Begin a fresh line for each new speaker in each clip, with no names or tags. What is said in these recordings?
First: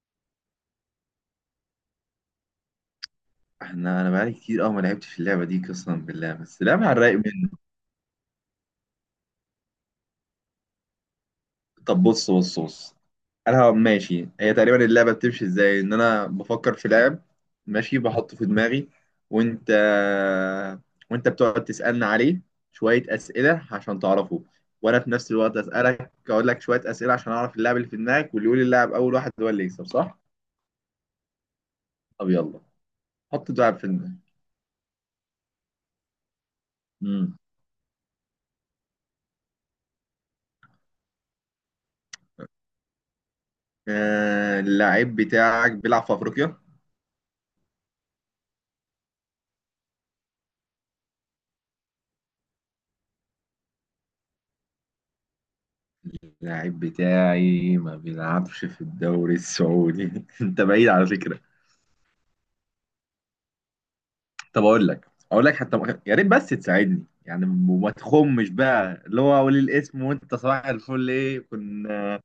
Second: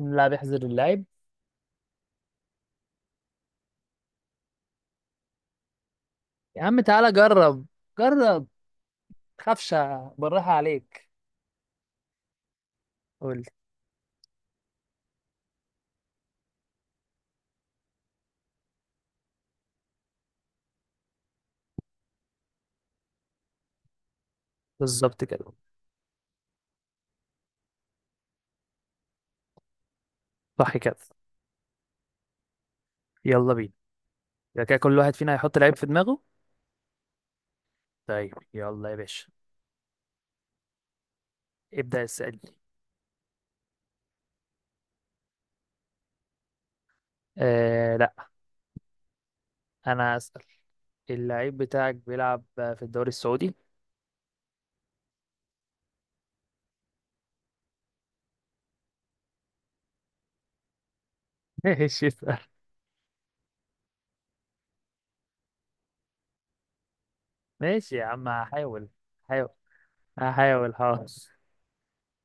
إن اللاعب يحذر اللاعب.
انا بقالي كتير قوي ما لعبتش في اللعبه دي قسما بالله،
يا
بس
عم
لعبة على
تعالى
الرايق منه.
جرب. جرب. تخافش. بالراحة عليك.
طب بص بص بص.
قول لي.
انا هبقى ماشي، هي تقريبا اللعبه بتمشي ازاي؟ انا بفكر في لاعب ماشي بحطه في دماغي، وانت وانت بتقعد تسالني عليه شويه اسئله عشان تعرفه، وانا في
بالظبط
نفس
كده.
الوقت اسالك اقول لك شويه اسئله عشان اعرف اللاعب اللي في دماغك، واللي يقول اللاعب اول واحد هو اللي يكسب، صح؟
صح كده.
طب يلا حط
يلا بينا.
اللاعب في دماغك.
يبقى كده كل واحد فينا هيحط لعيب في دماغه.
امم
طيب يلا يا باشا. ابدأ اسألني.
اللاعب بتاعك بيلعب في افريقيا؟
آه لا. انا اسأل. اللعيب بتاعك بيلعب في الدوري السعودي.
اللاعب بتاعي ما بيلعبش في الدوري السعودي انت بعيد على فكرة.
ماشي اسأل.
طب اقول لك، اقول لك حتى يا ريت بس تساعدني يعني وما
ماشي يا عم
تخمش
هحاول.
بقى، اللي هو
هحاول.
اقول الاسم وانت صباح
هحاول حاضر.
الفل ايه كنا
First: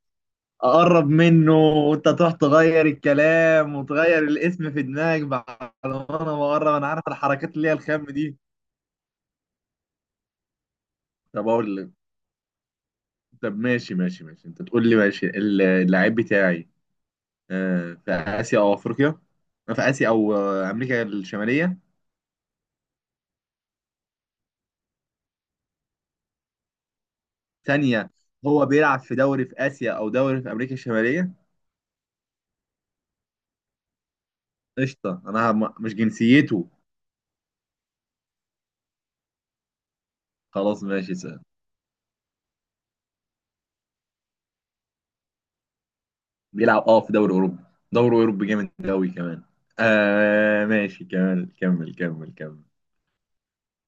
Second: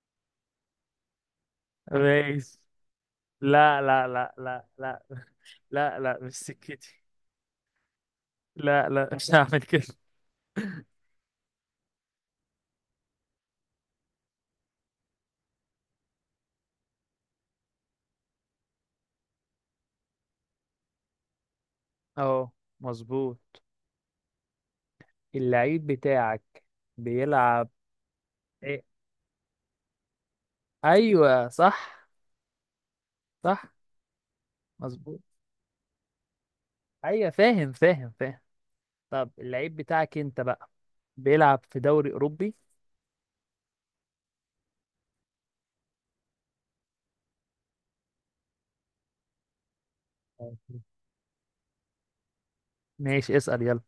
اقرب منه وانت تروح
ماشي.
تغير الكلام
لا لا
وتغير
لا لا
الاسم في
لا
دماغك بعد.
لا
ما
لا مش
انا بقرب انا
سكتي.
عارف الحركات اللي هي الخام دي.
لا لا مش هعمل كده.
طب اقول لك. طب ماشي ماشي ماشي، انت تقول لي ماشي. اللاعب بتاعي في اسيا او افريقيا، في اسيا او امريكا الشمالية.
اه مظبوط. اللعيب بتاعك بيلعب
ثانية، هو
إيه؟
بيلعب في دوري في آسيا أو دوري في أمريكا الشمالية؟
ايوه صح. صح مظبوط.
قشطة. أنا مش جنسيته.
ايوه فاهم فاهم. طب اللعيب بتاعك انت بقى
خلاص ماشي سهل.
بيلعب في دوري اوروبي.
بيلعب في دوري أوروبا، دوري أوروبي جامد أوي كمان. آه
أوكي.
ماشي كمل كمل كمل كمل.
ماشي اسأل يلا.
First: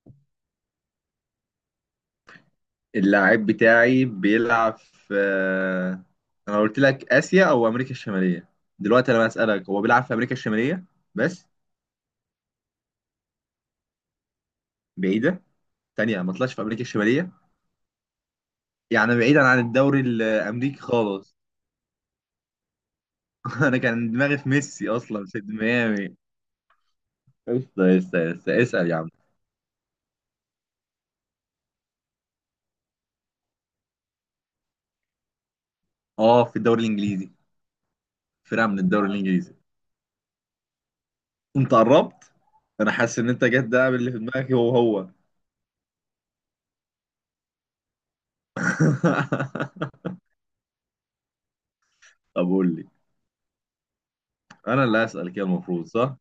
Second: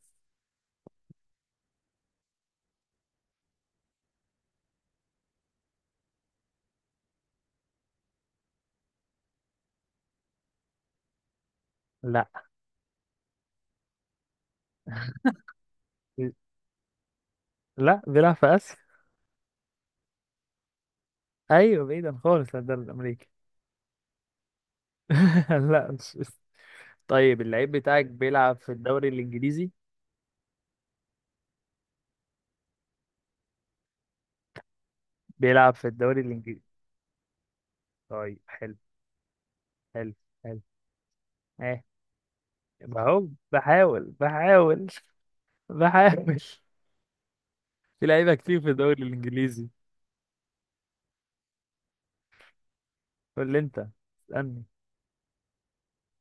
اللاعب بتاعي بيلعب في أنا قلت لك آسيا أو أمريكا الشمالية، دلوقتي أنا بسألك هو بيلعب في أمريكا الشمالية بس؟
لا.
بعيدة، ثانية، ما طلعش في أمريكا الشمالية.
لا بيلعب في اسيا.
يعني بعيدا عن الدوري الأمريكي خالص.
ايوه بعيدا خالص عن الدوري الامريكي.
أنا كان دماغي في ميسي أصلا في
لا مش
ميامي.
اسم. طيب اللعيب
لسه
بتاعك
لسه
بيلعب
لسه
في
اسال يا
الدوري
عم.
الانجليزي. بيلعب في الدوري
اه في
الانجليزي.
الدوري الانجليزي،
طيب
فرقه
حلو.
من الدوري الانجليزي.
حلو حلو.
انت
اه.
قربت. انا حاسس
اهو
ان انت جت، ده
بحاول
اللي في دماغي هو
بحاول.
هو.
بحاول. في لعيبه كتير في الدوري الانجليزي.
طب قول لي.
قول لي انت. اسالني.
انا اللي هسال كده المفروض، صح؟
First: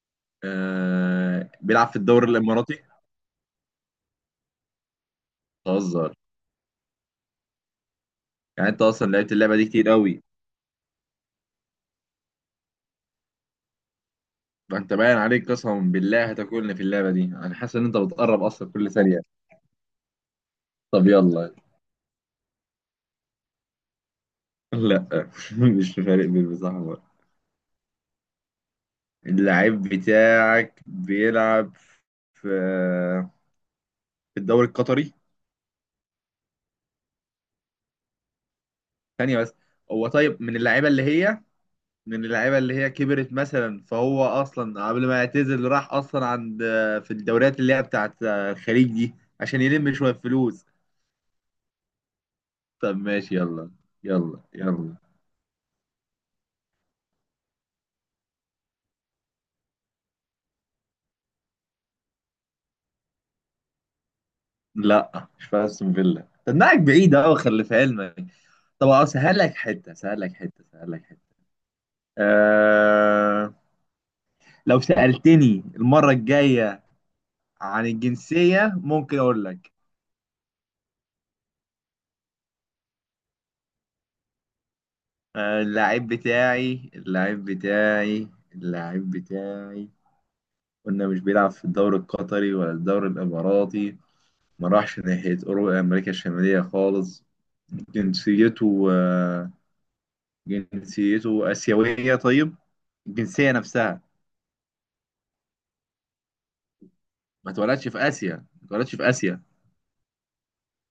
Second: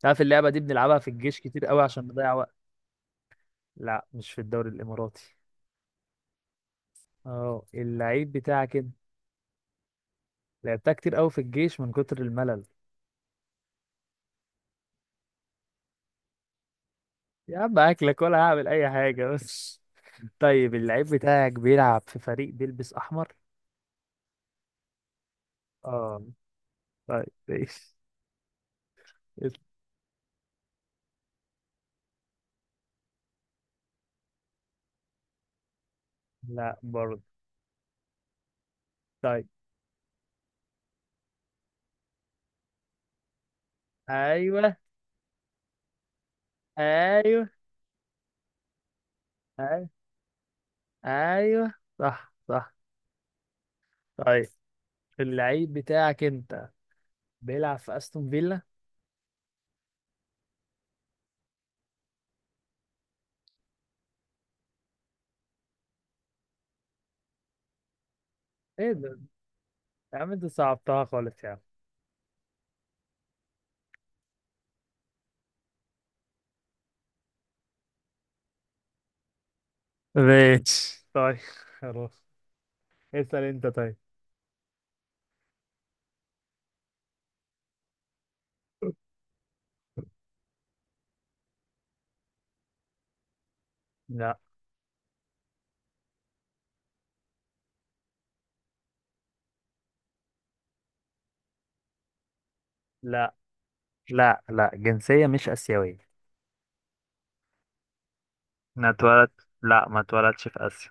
تعرف اللعبه دي بنلعبها في الجيش كتير قوي
بيلعب في
عشان
الدوري
نضيع وقت.
الاماراتي؟
لا مش في الدوري الاماراتي.
بتهزر؟
اه اللعيب
يعني
بتاعك
انت
انت.
اصلا لعبت اللعبه دي كتير قوي.
لعبتها كتير قوي في الجيش من كتر الملل.
ده انت باين عليك قسما بالله هتاكلني في اللعبه دي، انا
يا
حاسس
عم
ان انت
اكلك ولا
بتقرب
هعمل
اصلا
اي
كل ثانيه.
حاجه بس. طيب اللعيب
طب يلا.
بتاعك بيلعب في فريق بيلبس احمر.
لا مش في
اه
فريق بيلبس احمر.
طيب ماشي.
اللعيب بتاعك بيلعب في في الدوري القطري؟
لا برضه.
ثانية
طيب.
بس. هو طيب من اللعيبة اللي هي، من اللعيبة اللي هي كبرت مثلا، فهو
ايوه
أصلا قبل ما يعتزل راح أصلا عند في
ايوه
الدوريات اللي هي بتاعت الخليج دي عشان
ايوه.
يلم شوية فلوس.
ايوه صح صح.
طب ماشي يلا، يلا
طيب
يلا.
اللعيب بتاعك انت بيلعب في استون فيلا.
لا مش في أستون فيلا، تنقعك بعيد أوي خلي في علمك. طب
ايه ده.
أسهل لك حتة،
يا
سهل
عم
لك
انت
حتة، سهل لك
صعبتها
حتة.
خالص يا عم.
أه... لو سألتني المرة الجاية عن الجنسية ممكن أقول لك.
ماشي طيب. خلاص اسال انت طيب.
آه، اللاعب بتاعي اللاعب بتاعي اللاعب بتاعي قلنا مش بيلعب في الدوري القطري ولا الدوري الإماراتي،
لا
ما راحش ناحية أوروبا أمريكا الشمالية خالص. جنسيته جنسيته آسيوية؟ طيب
لا
الجنسية نفسها،
لا. جنسية مش آسيوية.
ما اتولدش في آسيا، ما
ما
اتولدش في
اتولد.
آسيا.
لا ما اتولدش في آسيا.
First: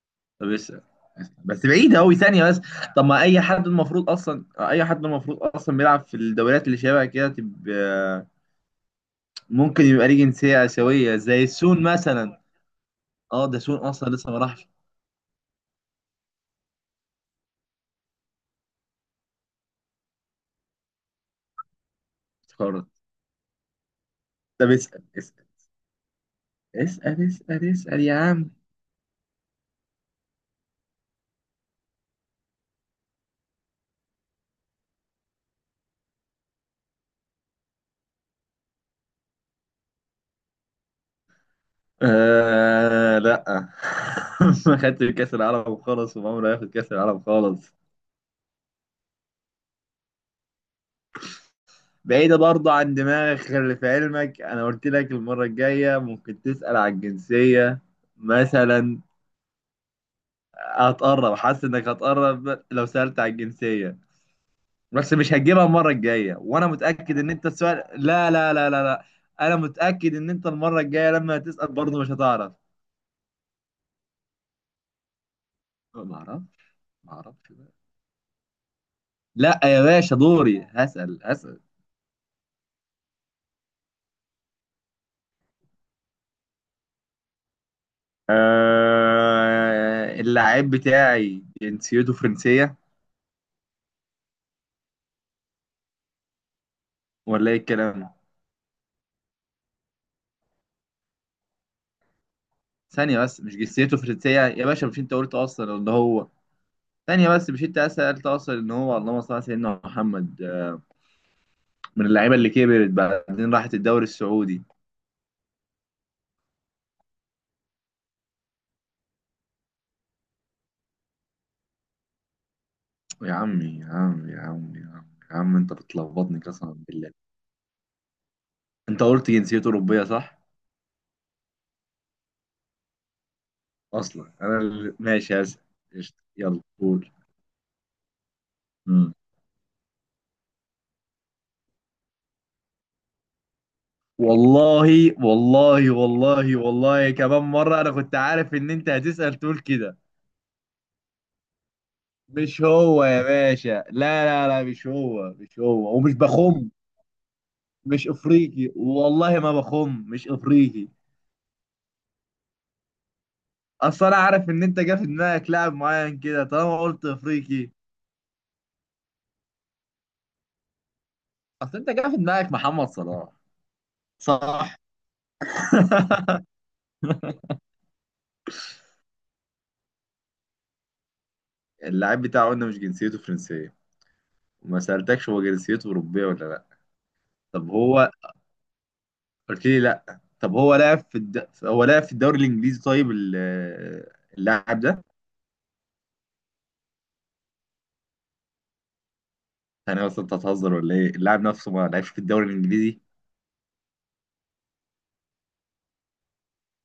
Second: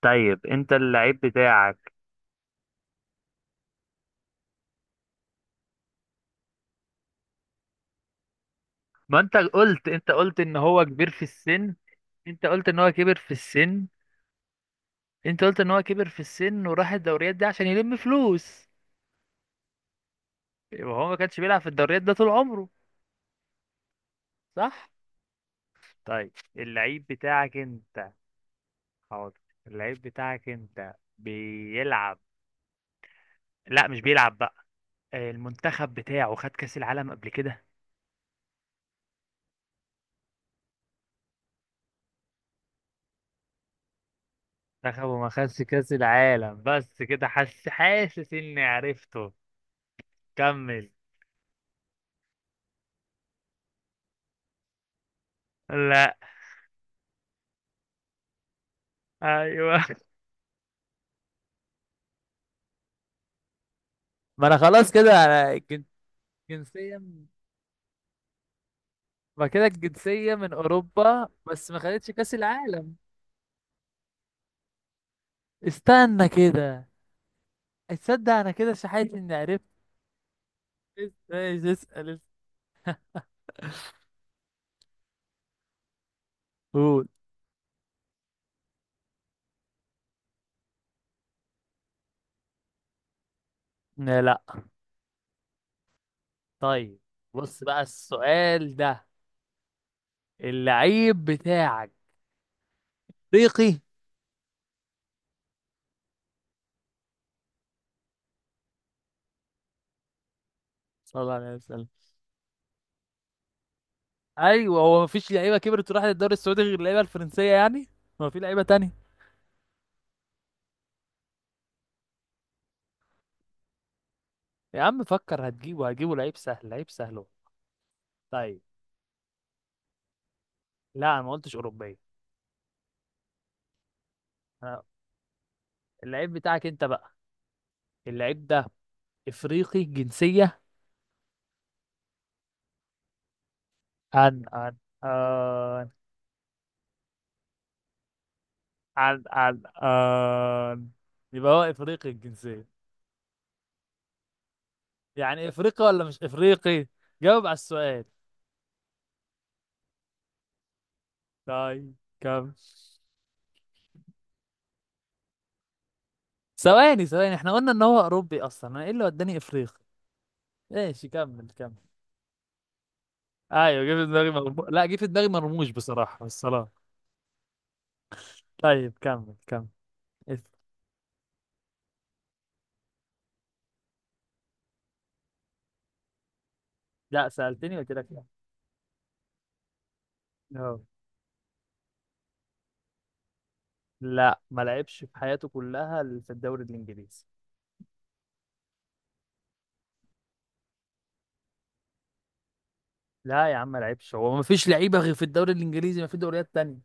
طيب
طب
انت
اسأل،
اللعيب
بس
بتاعك.
بعيد أوي ثانية بس. طب ما أي حد المفروض أصلا بيلعب في الدوريات اللي شبه كده تبقى،
ما انت
ممكن
قلت.
يبقى
انت
ليه
قلت ان
جنسية
هو كبير
آسيوية
في
زي
السن.
السون مثلا.
انت قلت ان هو كبر في
اه ده سون
السن.
أصلا لسه ما راحش.
انت قلت ان هو كبر في السن وراح الدوريات دي عشان يلم فلوس. يبقى هو ما كانش بيلعب في الدوريات ده طول عمره.
افتكرت. طب
صح.
اسأل اسأل
طيب اللعيب
اسأل
بتاعك
اسأل اسأل
انت.
يا عم.
حاضر. اللعيب بتاعك انت بيلعب. لا مش بيلعب بقى. المنتخب بتاعه خد كأس العالم قبل كده.
آه لا ما خدتش
منتخبه ما
كأس
خدش
العالم
كأس
خالص، وما عمره
العالم
هياخد كأس
بس
العالم
كده حاسس.
خالص.
حاسس اني عرفته. كمل.
بعيدة برضه عن دماغك، خلي في علمك أنا قلت لك المرة الجاية
لا.
ممكن تسأل على الجنسية مثلا.
ايوه.
هتقرب، حاسس إنك هتقرب لو سألت على الجنسية،
ما انا خلاص
بس
كده
مش
انا
هتجيبها
الجن-
المره الجايه، وانا
جنسية
متاكد
من-
ان انت السؤال لا لا لا لا لا.
ما
انا
كده
متاكد ان
الجنسية
انت
من
المره الجايه
اوروبا
لما هتسال
بس ما
برضه
خدتش
مش
كاس
هتعرف.
العالم.
ما
استنى
اعرفش،
كده.
ما اعرفش بقى.
اتصدق انا كده شحيت اني
لا
عرفت.
يا باشا، دوري هسال هسال.
ايش اسال قول.
اللاعب بتاعي جنسيته فرنسيه،
لا لا. طيب
ولا ايه
بص بقى
الكلام؟
السؤال ده. اللعيب بتاعك
ثانيه بس، مش
افريقي.
جنسيته فرنسيه يا باشا، مش انت قلت اصلا ان هو، ثانيه بس مش انت سالت اصلا ان هو، اللهم صل على سيدنا محمد.
صلى الله عليه وسلم.
من اللعيبه اللي كبرت بعدين راحت الدوري السعودي.
ايوه هو مفيش لعيبه كبرت وراحت الدوري السعودي غير اللعيبه الفرنسيه يعني. ما في لعيبه تانية.
يا عمي يا عمي يا عمي
يا
يا
عم
عمي يا
فكر.
عم انت
هتجيبه هتجيبه. لعيب
بتلخبطني
سهل.
قسما
لعيب
بالله.
سهل هو. طيب.
انت قلت جنسيته اوروبيه، صح؟
لا انا ما قلتش اوروبيه.
اصلا انا
أنا-
ماشي هسأل. قشطة.
اللعيب
يلا
بتاعك انت
قول.
بقى. اللعيب ده
مم.
افريقي جنسيه. عن عن
والله
عن
والله والله والله كمان مره انا كنت عارف ان انت
عن
هتسأل تقول
عن,
كده.
عن. يبقى هو افريقي
مش
الجنسيه.
هو يا باشا، لا لا لا مش هو
يعني
مش
افريقي
هو
ولا
ومش
مش
بخم.
افريقي؟ جاوب على السؤال.
مش افريقي والله، ما بخم، مش افريقي.
طيب. كم.
اصل انا عارف ان انت جا في دماغك لاعب معين كده طالما قلت
ثواني ثواني. احنا
افريقي.
قلنا ان هو اوروبي اصلا، انا ايه اللي وداني افريقيا؟ ماشي كمل كمل.
اصل انت جا في دماغك محمد صلاح،
ايوه جه في دماغي مرموش.
صح؟
لا جه في دماغي مرموش بصراحه بس خلاص. طيب كمل كمل. اس-
اللاعب بتاعه قلنا مش جنسيته فرنسية، وما سألتكش هو جنسيته أوروبية ولا لأ.
لا
طب
سالتني قلت لك
هو،
لا.
قلت لي لأ، طب هو
أهو.
لعب في الد... هو لعب في الدوري الإنجليزي، طيب
لا ما
اللاعب ده.
لعبش في حياته كلها في الدوري الانجليزي.
أنا أصلا، أنت هتهزر ولا إيه؟ اللاعب نفسه ما لعبش في الدوري الإنجليزي،
لا يا عم ما لعبش. هو ما فيش لعيبه غير في الدوري الانجليزي؟ ما في دوريات تانية؟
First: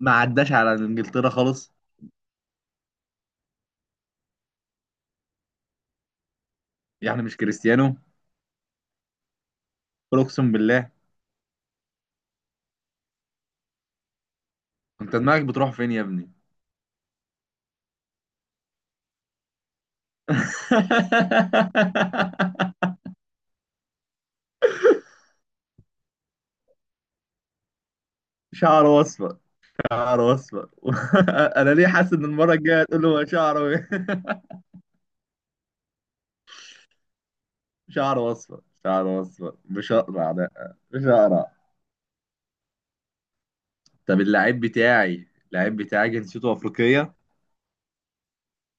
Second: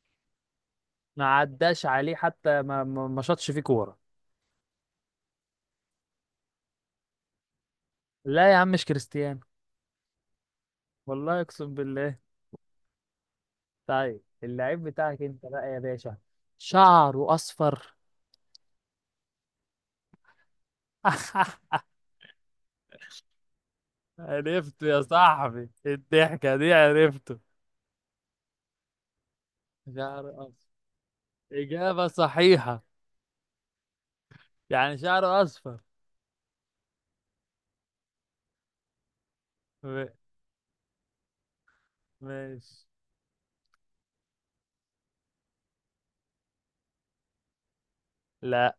ما عداش على
ما
إنجلترا خالص؟
عداش عليه حتى ما ما شاطش فيه كوره.
يعني مش كريستيانو؟
لا يا عم مش كريستيانو.
قل أقسم بالله.
والله اقسم بالله. طيب اللعيب
أنت
بتاعك
دماغك
انت بقى
بتروح
يا
فين يا
باشا.
ابني؟
شعره اصفر. عرفته يا صاحبي. الضحكة دي عرفته.
شعره أصفر،
شعر
شعره
أصفر.
أصفر. أنا ليه
إجابة
حاسس إن المرة الجاية
صحيحة.
هتقول له هو شعره إيه؟
يعني شعر أصفر.
شعره اصفر، شعره اصفر، مش
م-
اقرع، لا مش اقرع.
ماشي.
طب اللعيب بتاعي، اللعيب بتاعي جنسيته افريقيه؟
لا.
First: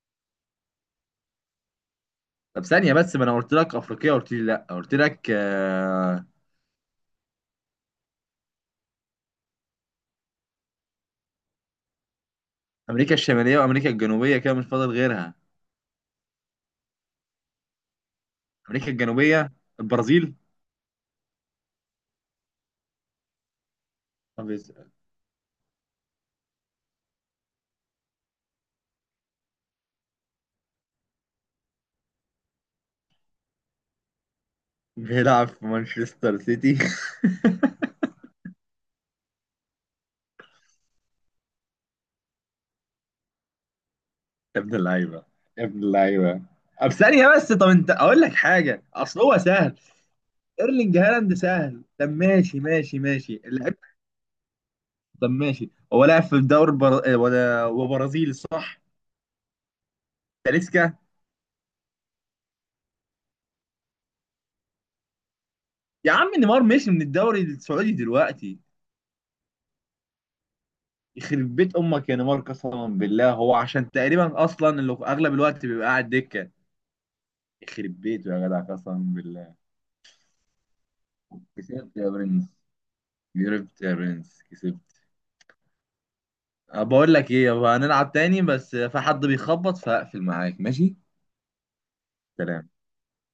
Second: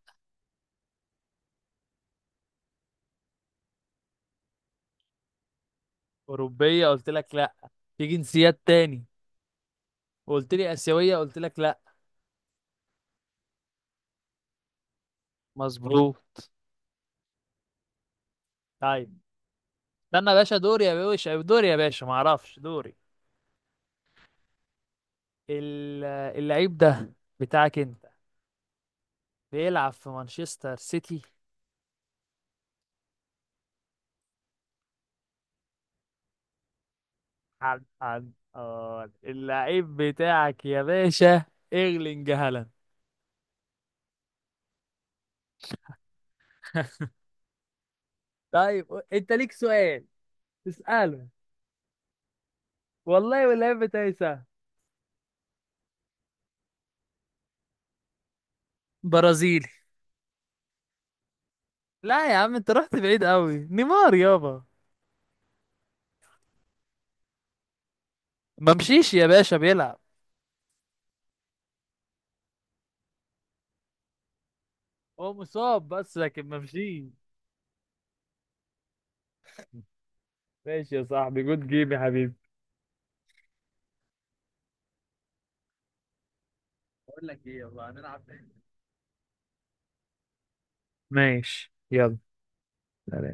طب ثانيه بس، ما انا قلت لك افريقيه قلت لي لا، قلت لك
أوروبية قلت لك لا. في جنسيات تاني. قلت لي آسيوية قلت لك لا.
امريكا الشماليه وامريكا الجنوبيه، كده مش فاضل غيرها.
مظبوط.
امريكا
طيب
الجنوبيه،
استنى يا
البرازيل.
باشا. دوري يا باشا. دوري يا باشا معرفش دوري.
طب
ال- اللعيب ده بتاعك أنت بيلعب في مانشستر سيتي.
بيلعب في مانشستر سيتي.
عن عن آه اللعيب بتاعك يا باشا. ايرلينج هالاند.
يا ابن اللعيبه، يا ابن اللعيبه. طب ثانيه بس، طب انت اقول لك حاجه،
طيب
اصل
انت
هو
ليك
سهل.
سؤال
ايرلينج
تسأله.
هالاند سهل. طب ماشي ماشي ماشي
والله
اللعيب.
واللعب بتاعي سهل.
طب ماشي هو لاعب في الدوري وبرازيلي، صح؟
برازيلي.
تاليسكا.
لا يا عم انت رحت بعيد قوي. نيمار يابا.
يا عم نيمار مشي من الدوري السعودي دلوقتي؟
ما مشيش يا باشا بيلعب.
يخرب بيت امك يا نيمار قسما بالله، هو عشان تقريبا اصلا اللي في
هو
اغلب الوقت
مصاب
بيبقى قاعد
بس لكن
دكه.
ما مشيش.
يخرب بيته يا جدع قسما بالله.
ماشي يا صاحبي. جود جيم
كسبت
يا
يا
حبيبي.
برنس، كسبت يا برنس، كسبت. بقول
بقول
لك ايه
لك ايه،
يابا،
يلا
هنلعب
هنلعب
تاني
تاني.
بس في حد بيخبط فهقفل معاك، ماشي؟
ماشي يلا.
سلام.
سلام.